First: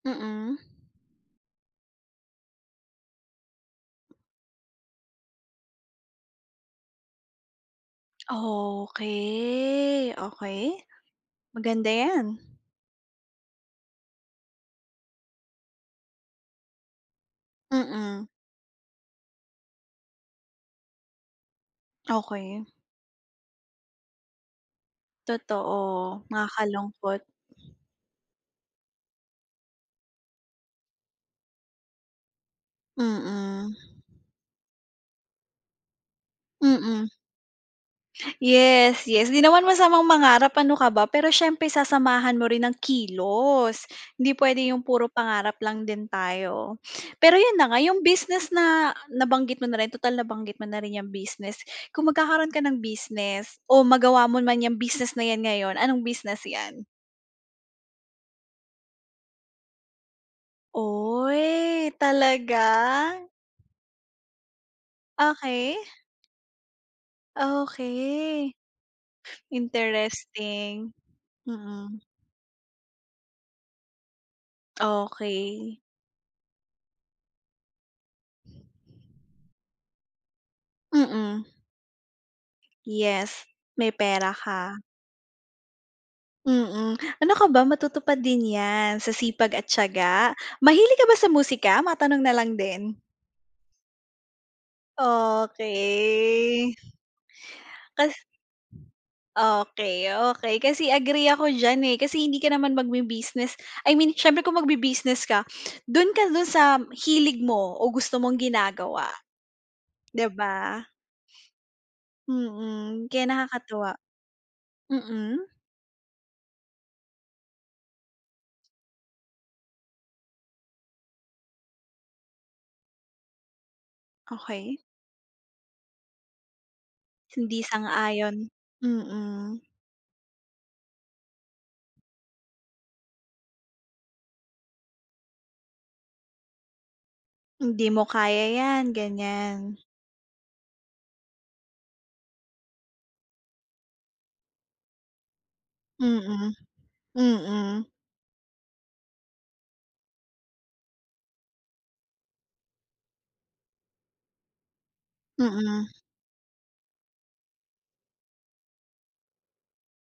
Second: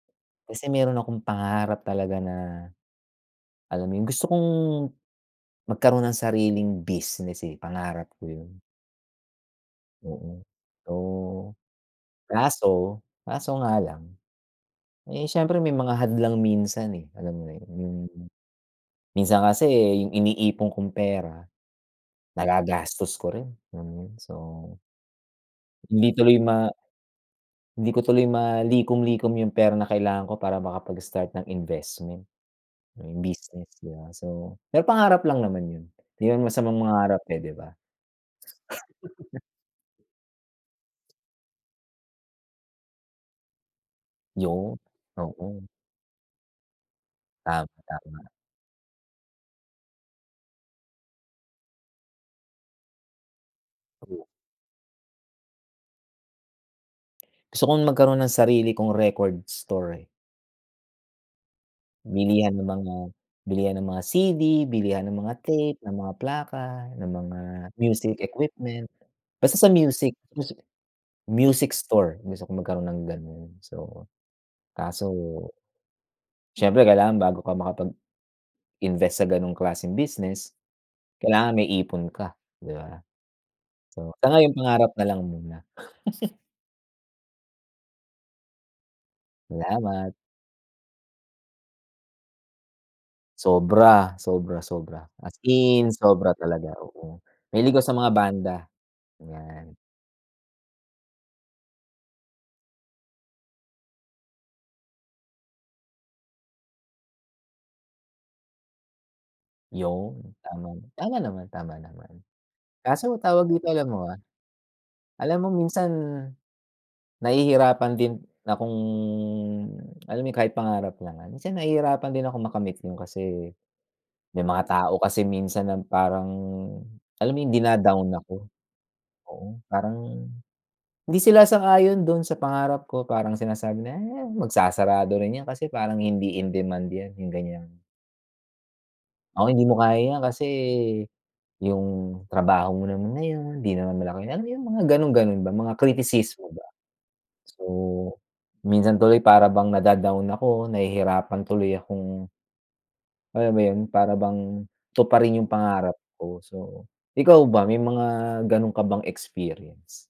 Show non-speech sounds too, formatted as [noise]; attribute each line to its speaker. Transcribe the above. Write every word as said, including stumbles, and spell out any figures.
Speaker 1: Mm.
Speaker 2: Kasi meron akong pangarap talaga na, alam mo yung, gusto kong magkaroon ng sariling business, eh, pangarap ko yun.
Speaker 1: Okey,
Speaker 2: Oo.
Speaker 1: okey,
Speaker 2: Oo,
Speaker 1: maganda 'yan.
Speaker 2: kaso, kaso nga lang, eh, siyempre, may mga hadlang minsan, eh, alam mo na yun? Yung
Speaker 1: Mm.
Speaker 2: minsan kasi yung iniipon kong pera,
Speaker 1: Okey.
Speaker 2: nagagastos ko rin, alam mo yun? So hindi
Speaker 1: Totoo,
Speaker 2: tuloy ma
Speaker 1: nakakalungkot.
Speaker 2: hindi ko tuloy malikom-likom yung pera na kailangan ko para makapag-start ng investment, 'no, yung business,
Speaker 1: Mm
Speaker 2: di ba? So, may pangarap lang naman yon. Hindi naman masamang
Speaker 1: Mm.
Speaker 2: mangarap, eh, di ba?
Speaker 1: Yes, yes, di
Speaker 2: [chuckles]
Speaker 1: naman masamang mangarap, ano ka ba, pero siyempre sasamahan mo rin ng kilos, hindi puwede
Speaker 2: Yon,
Speaker 1: yung puro pangarap
Speaker 2: oo.
Speaker 1: lang din tayo. Pero 'yun
Speaker 2: Tama,
Speaker 1: na nga, yung
Speaker 2: tama.
Speaker 1: business na nabanggit mo na rin, tutal nabanggit mo na rin 'yang business, kung magkakaroon ka ng business o magawa
Speaker 2: True.
Speaker 1: mo man yang business na yan ngayon, anong business yan?
Speaker 2: Gusto kong magkaroon ng sarili kong record store, eh.
Speaker 1: Oy,
Speaker 2: Bilihan ng mga
Speaker 1: talaga?
Speaker 2: bilihan ng mga C-D, bilihan ng mga
Speaker 1: Okey.
Speaker 2: tape, ng mga plaka, ng mga music
Speaker 1: Okey.
Speaker 2: equipment. Basta sa music music
Speaker 1: Interesting.
Speaker 2: music
Speaker 1: Mm.
Speaker 2: store. Gusto kong magkaroon ng gano'n. So, kaso
Speaker 1: Okey.
Speaker 2: siyempre, kailangan bago ka makapag-invest sa gano'ng klaseng business,
Speaker 1: Mm.
Speaker 2: kailangan may ipon ka, di ba?
Speaker 1: Yes, may
Speaker 2: So, sa
Speaker 1: pera
Speaker 2: ngayon,
Speaker 1: ka.
Speaker 2: pangarap na lang muna [chuckles]
Speaker 1: Mm. Ano ka ba, matutupad din yan sa sipag at
Speaker 2: Salamat.
Speaker 1: tiyaga. Mahilig ka ba sa musika? Matanong na lang din.
Speaker 2: Sobra. Sobra, sobra, as in sobra
Speaker 1: Okey.
Speaker 2: talaga, oo. Mahilig ako sa
Speaker 1: Ka
Speaker 2: mga banda, ayan.
Speaker 1: okey, okey, kasi agree ako diyan, eh, kasi hindi ka naman magbi-business. I mean, siyempre, kung magbi-business ka, dun ka, dun sa hilig mo o gusto mong ginagawa. Di
Speaker 2: Yon, tama
Speaker 1: ba?
Speaker 2: tama naman, tama naman.
Speaker 1: Mm,
Speaker 2: Kaso,
Speaker 1: kaya
Speaker 2: tawag dito, alam
Speaker 1: nakakatuwa.
Speaker 2: mo, ah, alam
Speaker 1: Mm.
Speaker 2: mo, minsan nahihirapan din akong, alam mo yun, kahit pangarap naman. Kasi nahihirapan din akong makamit yon kasi, may mga
Speaker 1: Okey.
Speaker 2: tao kasi minsan na parang, alam mo yung
Speaker 1: Hindi
Speaker 2: dina-down ako?
Speaker 1: sang-ayon,
Speaker 2: Oo,
Speaker 1: mm.
Speaker 2: parang hindi sila sang-ayon doon sa pangarap ko, parang sinasabi na, "Eh, magsasarado rin 'yan kasi parang hindi in demand yan." yung ganyan.
Speaker 1: "Hindi mo kaya yan."
Speaker 2: Oo, "Hindi
Speaker 1: ganyan.
Speaker 2: mo kaya yan, kasi yung trabaho mo naman na yun, hindi naman malaki" alam mo yung mga gano'n-gano'n ba, mga kritisismo
Speaker 1: Mm.
Speaker 2: ba? So,
Speaker 1: Mm.
Speaker 2: kung minsan tuloy para bang nada-down ako, nahihirapan tuloy akong alam mo yon? Para bang tuparin yung
Speaker 1: Mm.
Speaker 2: pangarap ko. So, ikaw ba, may mga gano'n ka bang experience?